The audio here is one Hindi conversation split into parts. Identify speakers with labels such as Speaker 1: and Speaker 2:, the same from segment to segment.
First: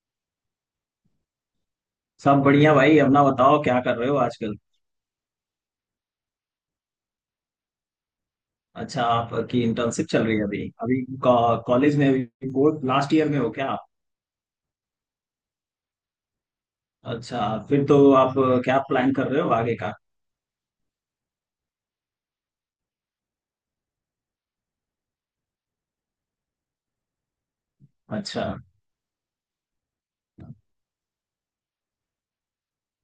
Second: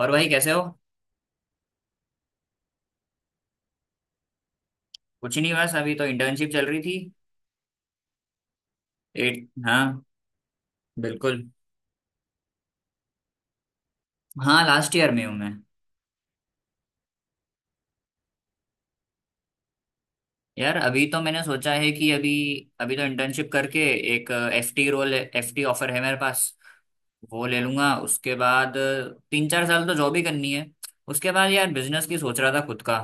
Speaker 1: और भाई कैसे हो?
Speaker 2: सब बढ़िया भाई। अपना बताओ, क्या कर रहे हो आजकल?
Speaker 1: कुछ नहीं, बस अभी तो इंटर्नशिप चल रही थी।
Speaker 2: अच्छा,
Speaker 1: एट।
Speaker 2: आपकी
Speaker 1: हाँ
Speaker 2: इंटर्नशिप चल रही है अभी। अभी
Speaker 1: बिल्कुल।
Speaker 2: कॉलेज में, अभी बोर्ड लास्ट ईयर में हो क्या आप?
Speaker 1: हाँ लास्ट ईयर में हूँ मैं।
Speaker 2: अच्छा, फिर तो आप क्या प्लान कर रहे हो आगे का?
Speaker 1: यार अभी तो मैंने सोचा है कि अभी अभी तो इंटर्नशिप करके एक एफटी रोल एफटी ऑफर है मेरे पास, वो ले लूंगा। उसके
Speaker 2: अच्छा।
Speaker 1: बाद 3 4 साल तो जॉब ही करनी है। उसके बाद यार बिजनेस की सोच रहा था खुद का।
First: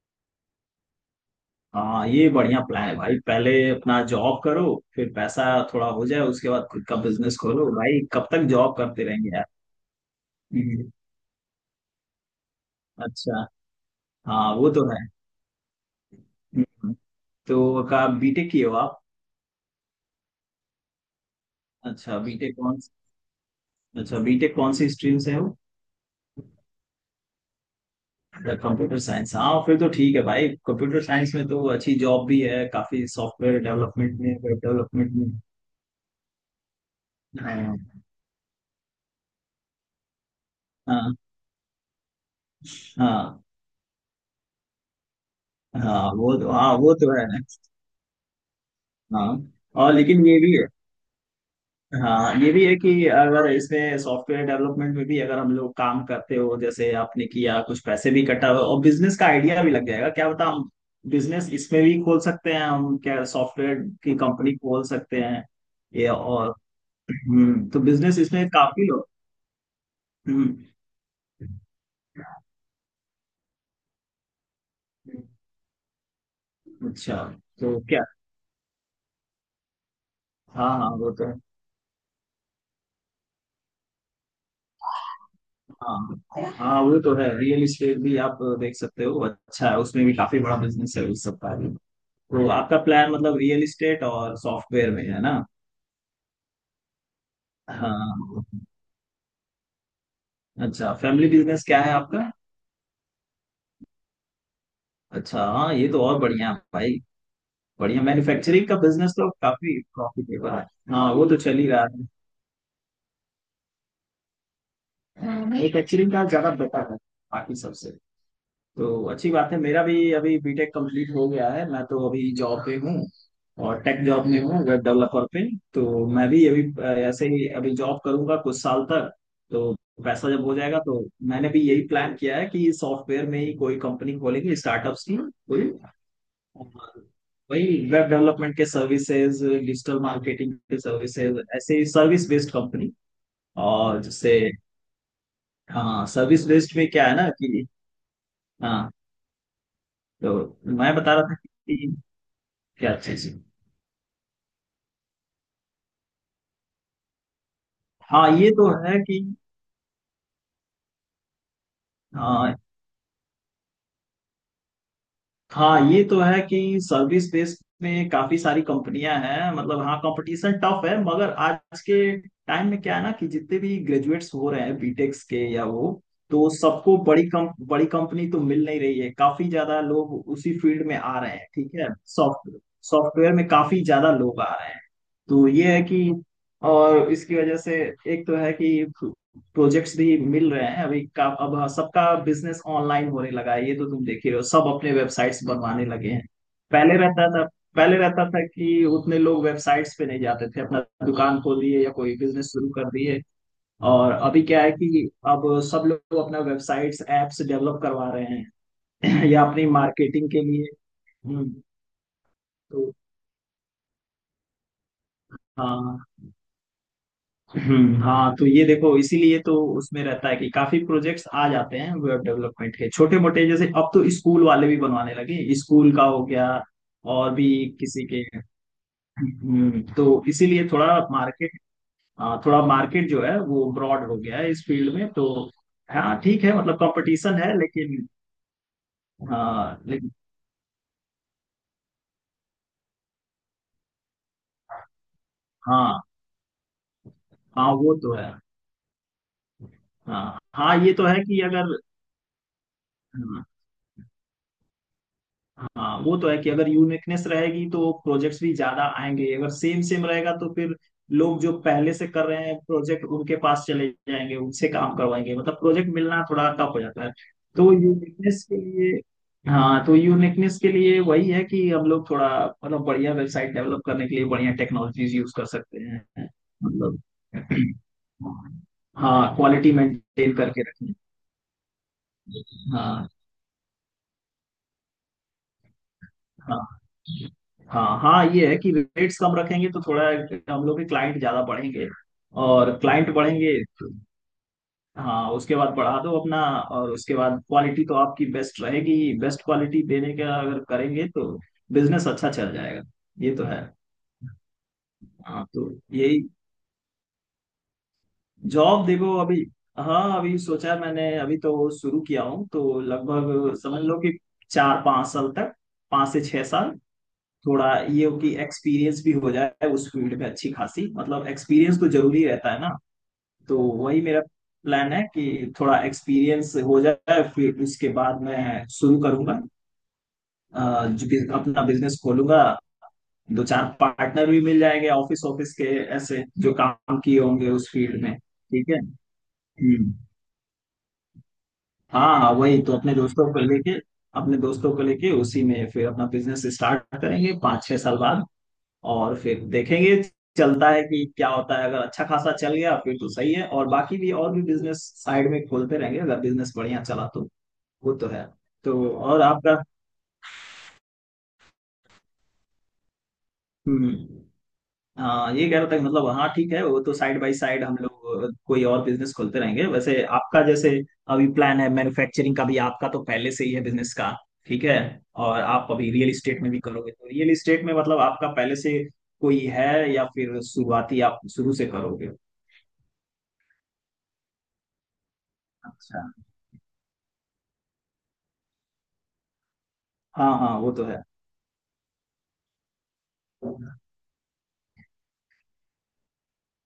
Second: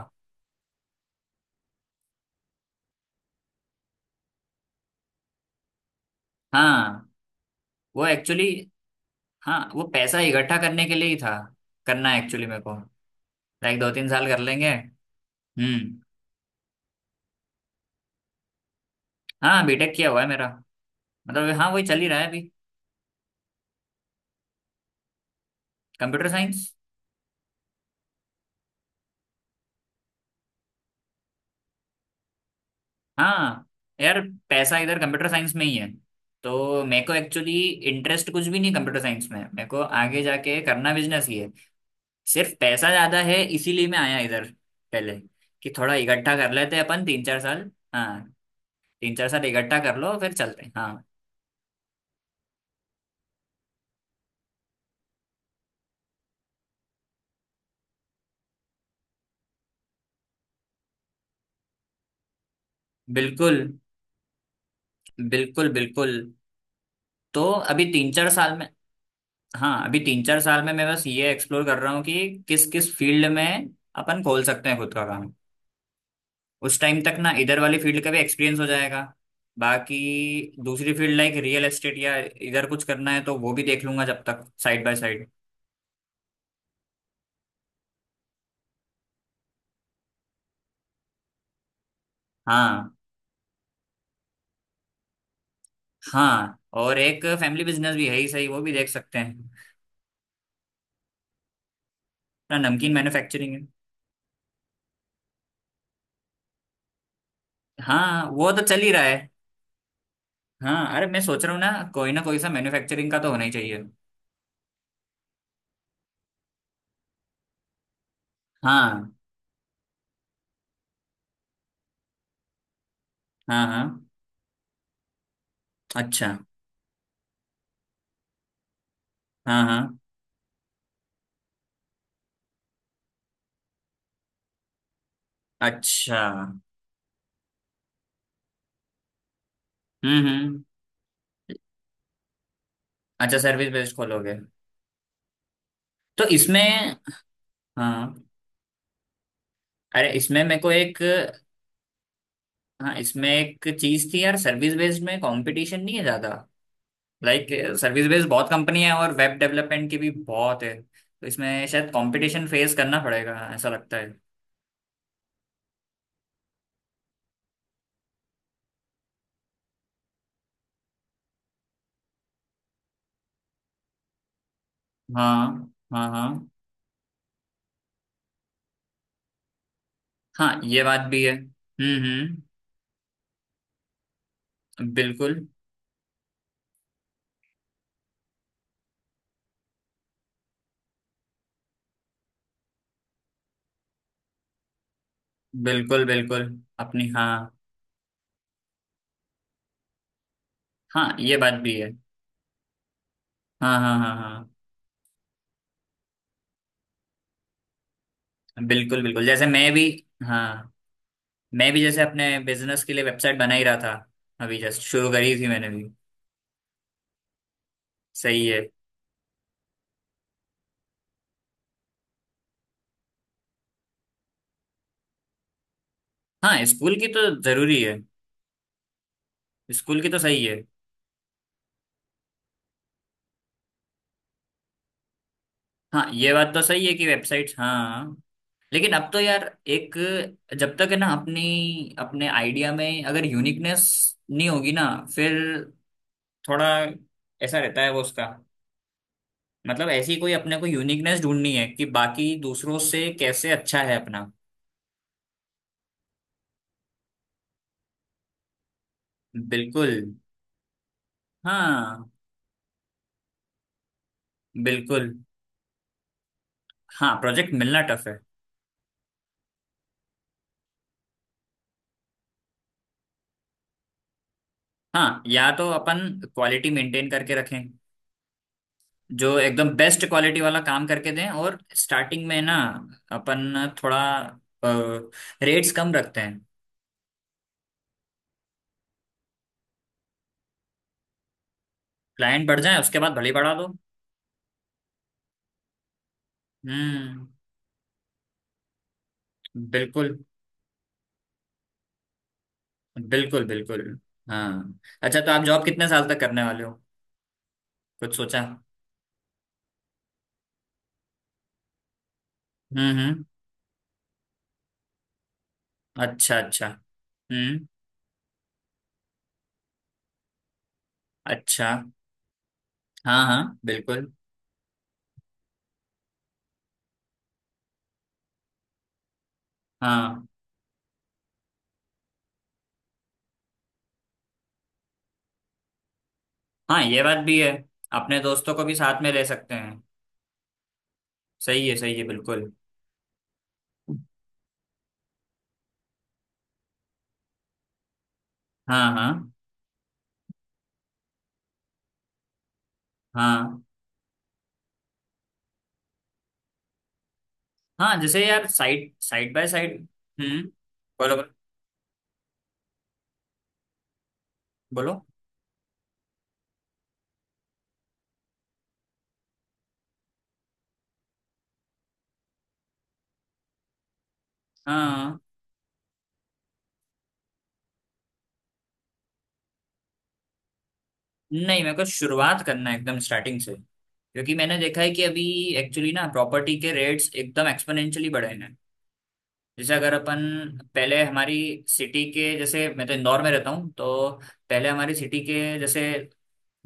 Speaker 2: हाँ, ये बढ़िया प्लान है भाई। पहले अपना जॉब करो, फिर पैसा थोड़ा हो जाए उसके बाद खुद का
Speaker 1: हाँ।
Speaker 2: बिजनेस खोलो भाई।
Speaker 1: वो
Speaker 2: कब
Speaker 1: एक्चुअली
Speaker 2: तक जॉब करते रहेंगे यार।
Speaker 1: हाँ वो पैसा इकट्ठा करने
Speaker 2: हम्म।
Speaker 1: के लिए ही था। करना है एक्चुअली मेरे को।
Speaker 2: अच्छा।
Speaker 1: लाइक 2 3 साल कर
Speaker 2: हाँ
Speaker 1: लेंगे।
Speaker 2: वो तो है।
Speaker 1: हम्म।
Speaker 2: हम्म। तो का बीटेक किए हो आप?
Speaker 1: हाँ बीटेक किया हुआ है मेरा। मतलब हाँ वही चल ही रहा
Speaker 2: अच्छा
Speaker 1: है अभी।
Speaker 2: बीटेक कौन अच्छा, बीटेक कौन सी स्ट्रीम से हो?
Speaker 1: Computer science.
Speaker 2: Computer science? हाँ फिर तो ठीक है भाई, कंप्यूटर साइंस में तो अच्छी जॉब भी है काफी, सॉफ्टवेयर
Speaker 1: हाँ।
Speaker 2: डेवलपमेंट
Speaker 1: यार
Speaker 2: में, वेब
Speaker 1: पैसा इधर
Speaker 2: डेवलपमेंट में।
Speaker 1: कंप्यूटर साइंस में ही है, तो मेरे को एक्चुअली
Speaker 2: हाँ।
Speaker 1: इंटरेस्ट कुछ भी नहीं कंप्यूटर साइंस में। मेरे को आगे जाके करना
Speaker 2: हाँ।
Speaker 1: बिजनेस ही है। सिर्फ पैसा ज्यादा
Speaker 2: हाँ।
Speaker 1: है इसीलिए मैं आया इधर पहले, कि थोड़ा इकट्ठा कर
Speaker 2: हाँ
Speaker 1: लेते हैं
Speaker 2: वो
Speaker 1: अपन
Speaker 2: तो
Speaker 1: तीन
Speaker 2: है।
Speaker 1: चार साल हाँ तीन चार
Speaker 2: हाँ।
Speaker 1: साल इकट्ठा
Speaker 2: और
Speaker 1: कर लो,
Speaker 2: लेकिन
Speaker 1: फिर
Speaker 2: ये भी
Speaker 1: चलते
Speaker 2: है,
Speaker 1: हैं। हाँ
Speaker 2: हाँ ये भी है कि अगर इसमें सॉफ्टवेयर डेवलपमेंट में भी अगर हम लोग काम करते हो जैसे आपने किया, कुछ पैसे भी कटा और बिजनेस का आइडिया भी लग जाएगा, क्या बता हम। बिजनेस इसमें भी खोल सकते हैं हम, क्या
Speaker 1: बिल्कुल।
Speaker 2: सॉफ्टवेयर की कंपनी खोल सकते हैं?
Speaker 1: बिल्कुल
Speaker 2: ये
Speaker 1: बिल्कुल।
Speaker 2: और
Speaker 1: तो
Speaker 2: हम्म, तो
Speaker 1: अभी तीन
Speaker 2: बिजनेस
Speaker 1: चार
Speaker 2: इसमें
Speaker 1: साल में,
Speaker 2: काफी।
Speaker 1: हाँ अभी तीन चार
Speaker 2: हम्म।
Speaker 1: साल में मैं बस ये एक्सप्लोर कर रहा हूँ कि किस किस फील्ड में अपन खोल सकते हैं खुद का काम। उस टाइम तक
Speaker 2: अच्छा,
Speaker 1: ना इधर वाली
Speaker 2: तो
Speaker 1: फील्ड
Speaker 2: क्या।
Speaker 1: का भी एक्सपीरियंस हो जाएगा। बाकी
Speaker 2: हाँ हाँ
Speaker 1: दूसरी
Speaker 2: वो
Speaker 1: फील्ड
Speaker 2: तो
Speaker 1: लाइक
Speaker 2: है।
Speaker 1: रियल एस्टेट या इधर कुछ करना है तो वो भी देख लूंगा जब तक, साइड बाय साइड।
Speaker 2: हाँ हाँ वो तो है, रियल इस्टेट भी आप देख सकते हो, अच्छा है, उसमें भी काफी बड़ा बिजनेस है उस सबका भी। तो आपका
Speaker 1: हाँ।
Speaker 2: प्लान मतलब रियल इस्टेट और सॉफ्टवेयर में है ना?
Speaker 1: हाँ और एक फैमिली बिजनेस भी है ही
Speaker 2: हाँ।
Speaker 1: सही, वो भी देख सकते हैं।
Speaker 2: अच्छा, फैमिली बिजनेस क्या है आपका?
Speaker 1: ना नमकीन मैन्युफैक्चरिंग है।
Speaker 2: अच्छा, हाँ ये तो और बढ़िया है भाई। बढ़िया,
Speaker 1: हाँ वो तो
Speaker 2: मैन्युफैक्चरिंग का
Speaker 1: चल ही रहा
Speaker 2: बिजनेस
Speaker 1: है।
Speaker 2: तो काफी प्रॉफिटेबल है।
Speaker 1: हाँ अरे
Speaker 2: हाँ
Speaker 1: मैं
Speaker 2: वो तो
Speaker 1: सोच रहा
Speaker 2: चल
Speaker 1: हूँ
Speaker 2: ही
Speaker 1: ना,
Speaker 2: रहा है।
Speaker 1: कोई ना कोई सा मैन्युफैक्चरिंग का तो होना ही चाहिए।
Speaker 2: मैन्युफैक्चरिंग का ज्यादा बेटर है बाकी सबसे। तो
Speaker 1: हाँ
Speaker 2: अच्छी बात है, मेरा भी अभी बीटेक कंप्लीट हो गया है, मैं तो अभी जॉब पे हूँ।
Speaker 1: हाँ
Speaker 2: और टेक
Speaker 1: हाँ।
Speaker 2: जॉब में हूँ, वेब डेवलपर पे। तो मैं
Speaker 1: अच्छा।
Speaker 2: भी अभी ऐसे ही अभी जॉब करूंगा कुछ साल तक।
Speaker 1: हाँ
Speaker 2: तो
Speaker 1: हाँ।
Speaker 2: पैसा जब हो जाएगा तो मैंने भी यही प्लान किया है कि सॉफ्टवेयर में ही कोई कंपनी खोलेंगे, स्टार्टअप्स की कोई।
Speaker 1: अच्छा।
Speaker 2: और वही, वेब डेवलपमेंट के सर्विसेज, डिजिटल मार्केटिंग
Speaker 1: हम्म।
Speaker 2: के सर्विसेज, ऐसे ही सर्विस बेस्ड कंपनी।
Speaker 1: अच्छा सर्विस बेस्ड
Speaker 2: और
Speaker 1: खोलोगे?
Speaker 2: जैसे, हाँ
Speaker 1: तो
Speaker 2: सर्विस बेस्ड में
Speaker 1: इसमें,
Speaker 2: क्या है ना कि,
Speaker 1: हाँ,
Speaker 2: हाँ
Speaker 1: अरे
Speaker 2: तो
Speaker 1: इसमें मेरे को
Speaker 2: मैं
Speaker 1: एक,
Speaker 2: बता रहा था कि
Speaker 1: हाँ
Speaker 2: क्या चीज।
Speaker 1: इसमें एक चीज थी यार, सर्विस बेस्ड में कंपटीशन नहीं है ज्यादा। लाइक सर्विस बेस्ड
Speaker 2: हाँ
Speaker 1: बहुत
Speaker 2: ये तो
Speaker 1: कंपनी है
Speaker 2: है
Speaker 1: और
Speaker 2: कि,
Speaker 1: वेब डेवलपमेंट की भी बहुत है, तो इसमें शायद कंपटीशन
Speaker 2: हाँ
Speaker 1: फेस करना पड़ेगा ऐसा लगता है।
Speaker 2: हाँ ये तो है कि सर्विस बेस में काफी सारी कंपनियां हैं, मतलब हाँ कंपटीशन टफ है मगर आज के टाइम में क्या है ना कि जितने भी ग्रेजुएट्स हो रहे हैं बीटेक्स के या
Speaker 1: हाँ
Speaker 2: वो,
Speaker 1: हाँ हाँ।
Speaker 2: तो सबको बड़ी कम, बड़ी कंपनी तो मिल नहीं रही है, काफी ज्यादा लोग
Speaker 1: हाँ
Speaker 2: उसी
Speaker 1: ये
Speaker 2: फील्ड में
Speaker 1: बात
Speaker 2: आ
Speaker 1: भी
Speaker 2: रहे
Speaker 1: है।
Speaker 2: हैं, ठीक है।
Speaker 1: हम्म।
Speaker 2: सॉफ्टवेयर सॉफ्टवेयर में काफी ज्यादा लोग आ रहे हैं।
Speaker 1: बिल्कुल।
Speaker 2: तो ये है कि, और इसकी वजह से एक तो है कि प्रोजेक्ट्स भी मिल रहे हैं अभी का अब। हाँ, सबका बिजनेस ऑनलाइन होने लगा है, ये तो तुम देख ही रहे हो, सब अपने वेबसाइट्स बनवाने
Speaker 1: बिल्कुल
Speaker 2: लगे हैं।
Speaker 1: बिल्कुल।
Speaker 2: पहले
Speaker 1: अपनी
Speaker 2: रहता
Speaker 1: हाँ।
Speaker 2: था पहले रहता था कि उतने लोग वेबसाइट्स पे नहीं जाते थे, अपना
Speaker 1: हाँ ये
Speaker 2: दुकान
Speaker 1: बात
Speaker 2: खोल
Speaker 1: भी
Speaker 2: दिए
Speaker 1: है।
Speaker 2: या कोई बिजनेस शुरू कर दिए।
Speaker 1: हाँ हाँ
Speaker 2: और
Speaker 1: हाँ
Speaker 2: अभी
Speaker 1: हाँ।
Speaker 2: क्या है कि अब सब लोग अपना वेबसाइट्स एप्स डेवलप करवा रहे हैं
Speaker 1: बिल्कुल बिल्कुल
Speaker 2: या
Speaker 1: जैसे
Speaker 2: अपनी
Speaker 1: मैं भी,
Speaker 2: मार्केटिंग के लिए।
Speaker 1: हाँ
Speaker 2: हम्म।
Speaker 1: मैं भी जैसे अपने बिजनेस के
Speaker 2: तो,
Speaker 1: लिए वेबसाइट बना ही रहा था। अभी जस्ट शुरू करी थी मैंने भी।
Speaker 2: हाँ हाँ
Speaker 1: सही
Speaker 2: तो
Speaker 1: है।
Speaker 2: ये देखो इसीलिए तो उसमें रहता है कि काफी प्रोजेक्ट्स आ जाते हैं वेब डेवलपमेंट के, छोटे मोटे, जैसे अब तो स्कूल वाले भी बनवाने लगे, स्कूल का हो गया
Speaker 1: हाँ स्कूल की तो
Speaker 2: और भी
Speaker 1: जरूरी है।
Speaker 2: किसी के।
Speaker 1: स्कूल की तो
Speaker 2: तो
Speaker 1: सही है।
Speaker 2: इसीलिए थोड़ा मार्केट, हाँ थोड़ा मार्केट जो है वो ब्रॉड हो गया है इस फील्ड में तो।
Speaker 1: हाँ
Speaker 2: हाँ
Speaker 1: ये
Speaker 2: ठीक
Speaker 1: बात
Speaker 2: है,
Speaker 1: तो
Speaker 2: मतलब
Speaker 1: सही है कि
Speaker 2: कंपटीशन
Speaker 1: वेबसाइट्स,
Speaker 2: है
Speaker 1: हाँ
Speaker 2: लेकिन,
Speaker 1: लेकिन अब तो यार,
Speaker 2: हाँ
Speaker 1: एक
Speaker 2: लेकिन,
Speaker 1: जब तक है ना अपनी, अपने आइडिया में अगर यूनिकनेस नहीं होगी ना, फिर
Speaker 2: हाँ।
Speaker 1: थोड़ा ऐसा
Speaker 2: हाँ
Speaker 1: रहता है
Speaker 2: वो
Speaker 1: वो
Speaker 2: तो
Speaker 1: उसका।
Speaker 2: है।
Speaker 1: मतलब ऐसी कोई
Speaker 2: हाँ
Speaker 1: अपने को
Speaker 2: हाँ ये तो
Speaker 1: यूनिकनेस
Speaker 2: है कि
Speaker 1: ढूंढनी है
Speaker 2: अगर,
Speaker 1: कि बाकी दूसरों से
Speaker 2: हाँ,
Speaker 1: कैसे अच्छा है अपना।
Speaker 2: हाँ वो तो है कि अगर यूनिकनेस रहेगी तो प्रोजेक्ट्स भी ज्यादा आएंगे, अगर सेम
Speaker 1: बिल्कुल।
Speaker 2: सेम रहेगा तो फिर लोग जो पहले से
Speaker 1: हाँ
Speaker 2: कर रहे हैं प्रोजेक्ट उनके पास चले जाएंगे, उनसे काम
Speaker 1: बिल्कुल।
Speaker 2: करवाएंगे, मतलब प्रोजेक्ट मिलना थोड़ा टफ हो जाता है।
Speaker 1: हाँ प्रोजेक्ट
Speaker 2: तो
Speaker 1: मिलना टफ है।
Speaker 2: यूनिकनेस के लिए, हाँ तो यूनिकनेस के लिए वही है कि हम लोग थोड़ा मतलब बढ़िया वेबसाइट डेवलप करने के लिए बढ़िया टेक्नोलॉजीज
Speaker 1: हाँ
Speaker 2: यूज कर
Speaker 1: या तो
Speaker 2: सकते
Speaker 1: अपन
Speaker 2: हैं।
Speaker 1: क्वालिटी
Speaker 2: मतलब
Speaker 1: मेंटेन करके रखें। जो
Speaker 2: हाँ
Speaker 1: एकदम
Speaker 2: क्वालिटी
Speaker 1: बेस्ट
Speaker 2: मेंटेन
Speaker 1: क्वालिटी वाला
Speaker 2: करके
Speaker 1: काम
Speaker 2: रखें।
Speaker 1: करके दें, और स्टार्टिंग में ना
Speaker 2: हाँ।
Speaker 1: अपन थोड़ा रेट्स कम रखते हैं।
Speaker 2: हाँ। हाँ हाँ ये है कि रेट्स कम रखेंगे तो थोड़ा हम लोग के क्लाइंट ज्यादा बढ़ेंगे।
Speaker 1: क्लाइंट बढ़
Speaker 2: और
Speaker 1: जाए उसके
Speaker 2: क्लाइंट
Speaker 1: बाद भले ही बढ़ा
Speaker 2: बढ़ेंगे
Speaker 1: दो।
Speaker 2: तो- हाँ उसके बाद बढ़ा दो अपना, और उसके
Speaker 1: हम्म।
Speaker 2: बाद क्वालिटी तो आपकी बेस्ट रहेगी। बेस्ट क्वालिटी देने
Speaker 1: बिल्कुल
Speaker 2: का अगर करेंगे तो बिजनेस अच्छा चल जाएगा। ये
Speaker 1: बिल्कुल।
Speaker 2: तो है।
Speaker 1: बिल्कुल। हाँ। अच्छा तो आप
Speaker 2: हाँ
Speaker 1: जॉब
Speaker 2: तो
Speaker 1: कितने साल तक
Speaker 2: यही,
Speaker 1: करने वाले हो? कुछ सोचा?
Speaker 2: जॉब देखो अभी। हाँ अभी सोचा है मैंने, अभी तो शुरू किया हूँ तो
Speaker 1: हम्म।
Speaker 2: लगभग समझ लो कि 4 5 साल तक, पाँच से
Speaker 1: अच्छा
Speaker 2: छह
Speaker 1: अच्छा।
Speaker 2: साल
Speaker 1: हम्म।
Speaker 2: थोड़ा ये हो कि एक्सपीरियंस भी हो जाए उस फील्ड में अच्छी खासी, मतलब
Speaker 1: अच्छा।
Speaker 2: एक्सपीरियंस तो जरूरी रहता है ना।
Speaker 1: हाँ हाँ
Speaker 2: तो वही
Speaker 1: बिल्कुल।
Speaker 2: मेरा प्लान है कि थोड़ा एक्सपीरियंस हो जाए, फिर उसके बाद मैं शुरू करूंगा
Speaker 1: हाँ
Speaker 2: जो अपना बिजनेस खोलूंगा। 2 4 पार्टनर भी मिल जाएंगे, ऑफिस ऑफिस के ऐसे जो
Speaker 1: हाँ
Speaker 2: काम
Speaker 1: ये बात
Speaker 2: किए
Speaker 1: भी
Speaker 2: होंगे
Speaker 1: है।
Speaker 2: उस फील्ड में,
Speaker 1: अपने दोस्तों को
Speaker 2: ठीक
Speaker 1: भी
Speaker 2: है।
Speaker 1: साथ में ले सकते हैं।
Speaker 2: हम्म।
Speaker 1: सही है
Speaker 2: हाँ हाँ
Speaker 1: बिल्कुल।
Speaker 2: वही तो अपने दोस्तों को लेके, अपने दोस्तों को लेके उसी में फिर अपना बिजनेस स्टार्ट करेंगे 5 6 साल बाद।
Speaker 1: हाँ
Speaker 2: और
Speaker 1: हाँ
Speaker 2: फिर देखेंगे चलता है कि क्या होता है, अगर अच्छा खासा चल गया फिर तो सही है,
Speaker 1: हाँ
Speaker 2: और बाकी भी, और भी बिजनेस साइड में खोलते रहेंगे अगर बिजनेस बढ़िया चला तो। वो
Speaker 1: हाँ
Speaker 2: तो है।
Speaker 1: जैसे यार
Speaker 2: तो
Speaker 1: साइड
Speaker 2: और
Speaker 1: साइड बाय
Speaker 2: आपका,
Speaker 1: साइड। हम्म। बोलो बोलो।
Speaker 2: हम्म,
Speaker 1: बोलो।
Speaker 2: हाँ ये कह रहा था कि मतलब हाँ ठीक है, वो तो साइड बाय साइड हम लोग कोई और बिजनेस खोलते रहेंगे। वैसे आपका जैसे अभी प्लान है मैन्युफैक्चरिंग का भी, आपका तो पहले से ही है बिजनेस का, ठीक है।
Speaker 1: हाँ।
Speaker 2: और आप अभी रियल इस्टेट में भी करोगे, तो रियल इस्टेट में मतलब आपका पहले से कोई है या फिर शुरुआती आप शुरू
Speaker 1: नहीं,
Speaker 2: से
Speaker 1: मेरे को
Speaker 2: करोगे?
Speaker 1: शुरुआत करना है एकदम स्टार्टिंग से, क्योंकि मैंने देखा है कि अभी एक्चुअली
Speaker 2: अच्छा।
Speaker 1: ना प्रॉपर्टी के रेट्स एकदम एक्सपोनेंशियली बढ़े हैं। जैसे अगर अपन,
Speaker 2: हाँ हाँ वो तो
Speaker 1: पहले
Speaker 2: है।
Speaker 1: हमारी सिटी के जैसे, मैं तो इंदौर में रहता हूँ, तो पहले हमारी सिटी के जैसे,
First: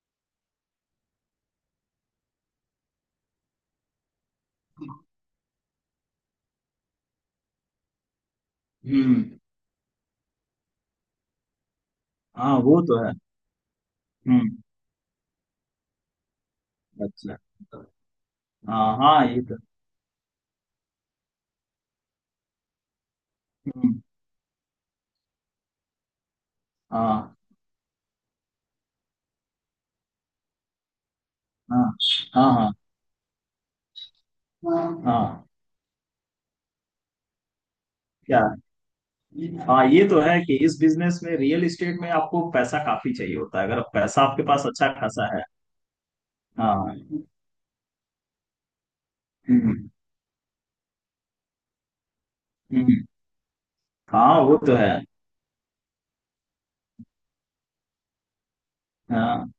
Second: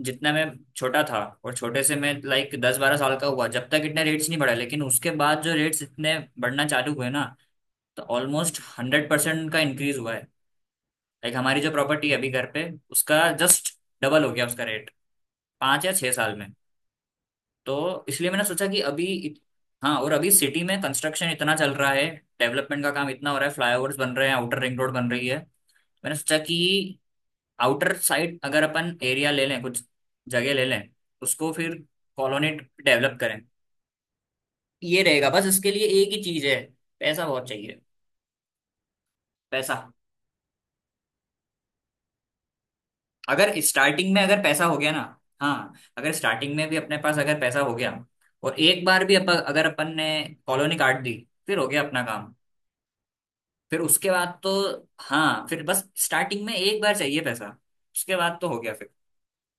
Speaker 1: जितना मैं छोटा था और छोटे से, मैं लाइक 10 12 साल का हुआ जब तक इतने रेट्स नहीं बढ़े, लेकिन उसके बाद जो रेट्स इतने बढ़ना चालू हुए ना, तो ऑलमोस्ट हंड्रेड
Speaker 2: हम्म।
Speaker 1: परसेंट का इंक्रीज हुआ है। लाइक हमारी जो प्रॉपर्टी है अभी घर
Speaker 2: हाँ
Speaker 1: पे,
Speaker 2: वो तो है।
Speaker 1: उसका जस्ट डबल हो गया
Speaker 2: हम्म।
Speaker 1: उसका रेट 5 या 6 साल में।
Speaker 2: अच्छा।
Speaker 1: तो इसलिए मैंने सोचा कि
Speaker 2: हाँ
Speaker 1: अभी
Speaker 2: हाँ ये तो।
Speaker 1: हाँ, और अभी सिटी में कंस्ट्रक्शन इतना चल रहा है, डेवलपमेंट का काम इतना हो रहा है, फ्लाईओवर्स
Speaker 2: हम्म।
Speaker 1: बन रहे हैं, आउटर रिंग रोड बन रही है। मैंने सोचा कि
Speaker 2: हाँ
Speaker 1: आउटर साइड अगर अपन एरिया ले लें, कुछ जगह ले लें, उसको फिर
Speaker 2: हाँ
Speaker 1: कॉलोनी
Speaker 2: हाँ
Speaker 1: डेवलप करें।
Speaker 2: हाँ।
Speaker 1: ये रहेगा, बस
Speaker 2: हाँ
Speaker 1: इसके लिए एक ही चीज है, पैसा बहुत चाहिए।
Speaker 2: क्या,
Speaker 1: पैसा।
Speaker 2: हाँ ये तो है कि इस बिजनेस में रियल एस्टेट में आपको पैसा काफी चाहिए
Speaker 1: अगर
Speaker 2: होता है, अगर
Speaker 1: स्टार्टिंग में
Speaker 2: पैसा
Speaker 1: अगर
Speaker 2: आपके
Speaker 1: पैसा
Speaker 2: पास
Speaker 1: हो
Speaker 2: अच्छा
Speaker 1: गया ना,
Speaker 2: खासा है।
Speaker 1: हाँ अगर स्टार्टिंग में भी अपने
Speaker 2: हाँ।
Speaker 1: पास अगर पैसा हो गया, और एक बार भी अगर
Speaker 2: हम्म।
Speaker 1: अपन ने कॉलोनी काट दी, फिर हो गया अपना काम।
Speaker 2: हम्म,
Speaker 1: फिर उसके बाद
Speaker 2: हाँ
Speaker 1: तो,
Speaker 2: वो तो है।
Speaker 1: हाँ फिर बस स्टार्टिंग में एक बार चाहिए पैसा, उसके बाद तो हो गया फिर।
Speaker 2: हाँ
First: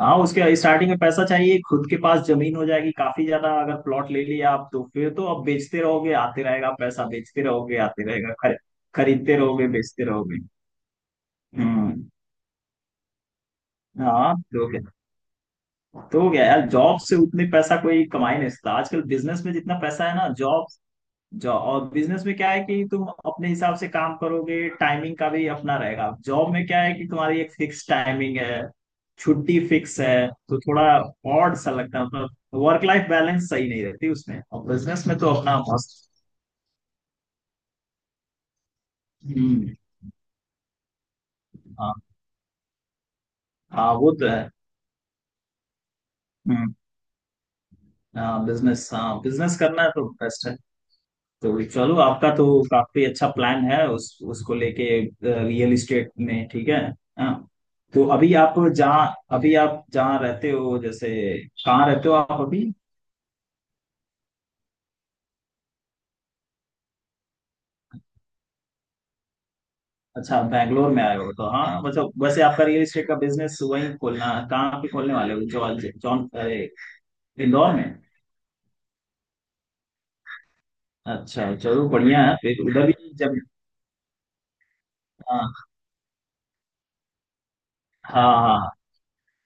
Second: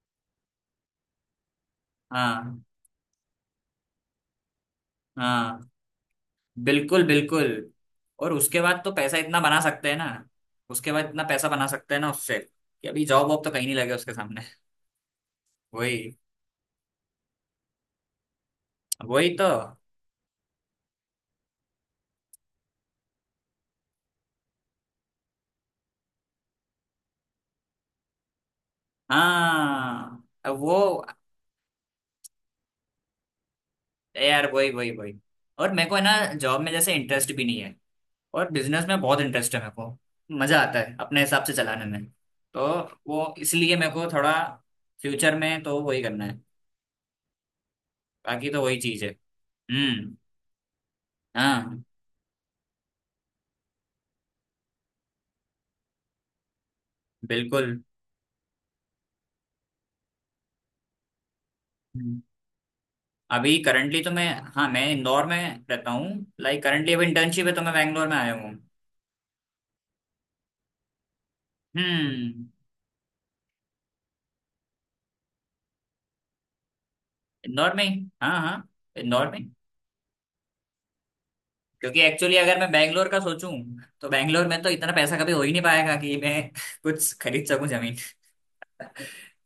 Speaker 2: हाँ उसके, स्टार्टिंग में पैसा चाहिए खुद के पास, जमीन
Speaker 1: हाँ
Speaker 2: हो जाएगी काफी ज्यादा, अगर प्लॉट ले लिया आप तो फिर तो आप
Speaker 1: हाँ
Speaker 2: बेचते रहोगे, आते रहेगा
Speaker 1: बिल्कुल
Speaker 2: पैसा, बेचते
Speaker 1: बिल्कुल।
Speaker 2: रहोगे आते रहेगा,
Speaker 1: और उसके बाद तो पैसा
Speaker 2: खरीदते
Speaker 1: इतना बना
Speaker 2: रहोगे
Speaker 1: सकते हैं
Speaker 2: बेचते
Speaker 1: ना,
Speaker 2: रहोगे।
Speaker 1: उसके बाद इतना पैसा बना सकते हैं
Speaker 2: हम्म।
Speaker 1: ना उससे, कि अभी जॉब वॉब तो कहीं नहीं लगे उसके
Speaker 2: हाँ
Speaker 1: सामने।
Speaker 2: तो हो गया।
Speaker 1: वही।
Speaker 2: तो हो गया यार, जॉब से उतने पैसा कोई कमा ही नहीं सकता आजकल,
Speaker 1: वही
Speaker 2: बिजनेस
Speaker 1: तो।
Speaker 2: में जितना पैसा है ना। जॉब, जॉब और बिजनेस में क्या है कि तुम अपने हिसाब से काम करोगे, टाइमिंग का भी अपना रहेगा। जॉब में क्या है कि तुम्हारी एक फिक्स टाइमिंग है, छुट्टी फिक्स
Speaker 1: हाँ
Speaker 2: है,
Speaker 1: अब
Speaker 2: तो थोड़ा
Speaker 1: वो,
Speaker 2: ऑड सा लगता है, मतलब वर्क लाइफ बैलेंस सही नहीं रहती उसमें,
Speaker 1: यार
Speaker 2: और
Speaker 1: वही वही
Speaker 2: बिजनेस
Speaker 1: वही।
Speaker 2: में तो अपना
Speaker 1: और मेरे को है
Speaker 2: मस्त।
Speaker 1: ना जॉब में जैसे इंटरेस्ट भी नहीं है, और बिजनेस में बहुत इंटरेस्ट है मेरे
Speaker 2: हम्म।
Speaker 1: को। मजा आता है अपने हिसाब से चलाने
Speaker 2: हाँ
Speaker 1: में। तो वो इसलिए मेरे
Speaker 2: हाँ
Speaker 1: को
Speaker 2: वो तो
Speaker 1: थोड़ा,
Speaker 2: है।
Speaker 1: फ्यूचर में तो वही करना है।
Speaker 2: हम्म। हाँ
Speaker 1: बाकी तो वही
Speaker 2: बिजनेस,
Speaker 1: चीज है।
Speaker 2: हाँ बिजनेस करना है तो
Speaker 1: हम्म।
Speaker 2: बेस्ट है। तो
Speaker 1: हाँ
Speaker 2: चलो आपका तो काफी अच्छा प्लान है उस उसको लेके, रियल इस्टेट में, ठीक है। हाँ।
Speaker 1: बिल्कुल।
Speaker 2: तो अभी आप जहाँ रहते हो जैसे, कहाँ रहते हो
Speaker 1: हम्म।
Speaker 2: आप अभी?
Speaker 1: अभी करंटली तो मैं, हाँ मैं इंदौर में रहता हूँ। लाइक करंटली अभी इंटर्नशिप है तो मैं बैंगलोर में आया हूँ।
Speaker 2: अच्छा बैंगलोर में आए हो तो, हाँ मतलब वैसे
Speaker 1: हम्म
Speaker 2: आपका रियल इस्टेट का बिजनेस वहीं खोलना, कहाँ पे खोलने वाले हो? जॉन जॉन अरे, इंदौर
Speaker 1: इंदौर में
Speaker 2: में?
Speaker 1: ही। हाँ हाँ इंदौर में।
Speaker 2: अच्छा चलो
Speaker 1: क्योंकि
Speaker 2: बढ़िया है,
Speaker 1: एक्चुअली अगर
Speaker 2: फिर
Speaker 1: मैं
Speaker 2: उधर
Speaker 1: बैंगलोर
Speaker 2: भी
Speaker 1: का
Speaker 2: जब,
Speaker 1: सोचूं, तो बैंगलोर में तो इतना पैसा कभी हो ही नहीं
Speaker 2: हाँ
Speaker 1: पाएगा कि मैं कुछ खरीद सकूं जमीन।
Speaker 2: हाँ हाँ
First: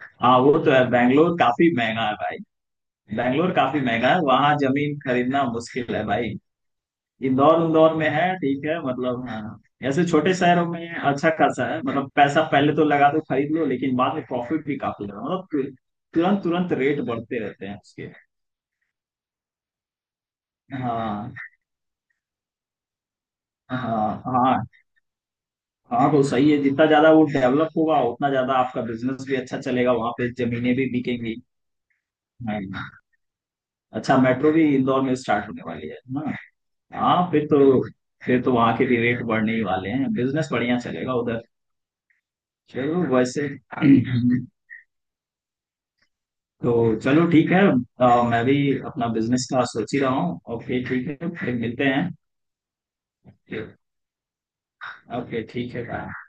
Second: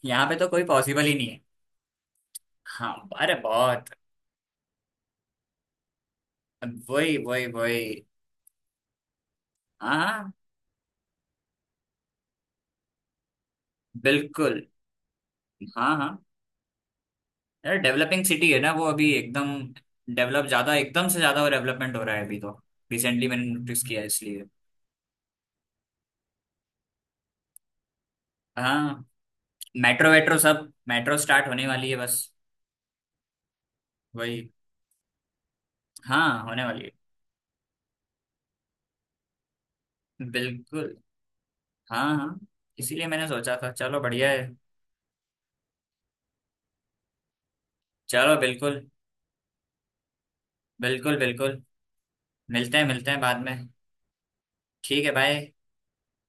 Speaker 1: यहाँ पे
Speaker 2: हाँ
Speaker 1: तो
Speaker 2: वो
Speaker 1: कोई
Speaker 2: तो है,
Speaker 1: पॉसिबल ही नहीं
Speaker 2: बैंगलोर
Speaker 1: है।
Speaker 2: काफी महंगा है भाई।
Speaker 1: हाँ अरे
Speaker 2: बैंगलोर काफी
Speaker 1: बहुत।
Speaker 2: महंगा है, वहाँ जमीन खरीदना मुश्किल है भाई।
Speaker 1: वही वही
Speaker 2: इंदौर,
Speaker 1: वही।
Speaker 2: इंदौर में है ठीक है, मतलब हाँ, ऐसे
Speaker 1: हाँ
Speaker 2: छोटे शहरों में अच्छा खासा है, मतलब पैसा पहले तो लगा दो खरीद लो लेकिन बाद में
Speaker 1: बिल्कुल।
Speaker 2: प्रॉफिट भी काफी है, मतलब
Speaker 1: हाँ हाँ
Speaker 2: तुरंत तुरंत रेट बढ़ते रहते हैं
Speaker 1: अरे
Speaker 2: उसके।
Speaker 1: डेवलपिंग सिटी है ना वो अभी एकदम, डेवलप ज्यादा एकदम से
Speaker 2: हाँ।
Speaker 1: ज्यादा डेवलपमेंट हो रहा है अभी तो। रिसेंटली मैंने नोटिस किया है
Speaker 2: हाँ
Speaker 1: इसलिए।
Speaker 2: हाँ हाँ तो सही है, जितना ज्यादा वो डेवलप होगा उतना ज्यादा आपका
Speaker 1: हाँ
Speaker 2: बिजनेस भी अच्छा चलेगा,
Speaker 1: मेट्रो
Speaker 2: वहां पे
Speaker 1: वेट्रो, सब
Speaker 2: जमीनें भी
Speaker 1: मेट्रो
Speaker 2: बिकेंगी।
Speaker 1: स्टार्ट होने वाली है बस।
Speaker 2: हाँ। अच्छा,
Speaker 1: वही।
Speaker 2: मेट्रो भी इंदौर में स्टार्ट होने वाली है ना?
Speaker 1: हाँ होने वाली
Speaker 2: हाँ फिर तो, फिर तो वहां के भी रेट बढ़ने ही वाले हैं,
Speaker 1: है
Speaker 2: बिजनेस बढ़िया
Speaker 1: बिल्कुल।
Speaker 2: चलेगा उधर।
Speaker 1: हाँ हाँ
Speaker 2: चलो
Speaker 1: इसीलिए मैंने
Speaker 2: वैसे
Speaker 1: सोचा था, चलो बढ़िया है।
Speaker 2: तो चलो ठीक है,
Speaker 1: चलो
Speaker 2: मैं भी
Speaker 1: बिल्कुल।
Speaker 2: अपना बिजनेस का सोच ही रहा हूँ। ओके ठीक
Speaker 1: बिल्कुल
Speaker 2: है फिर
Speaker 1: बिल्कुल।
Speaker 2: मिलते हैं।
Speaker 1: मिलते हैं बाद में। ठीक है
Speaker 2: ओके
Speaker 1: भाई।
Speaker 2: ठीक है बाय।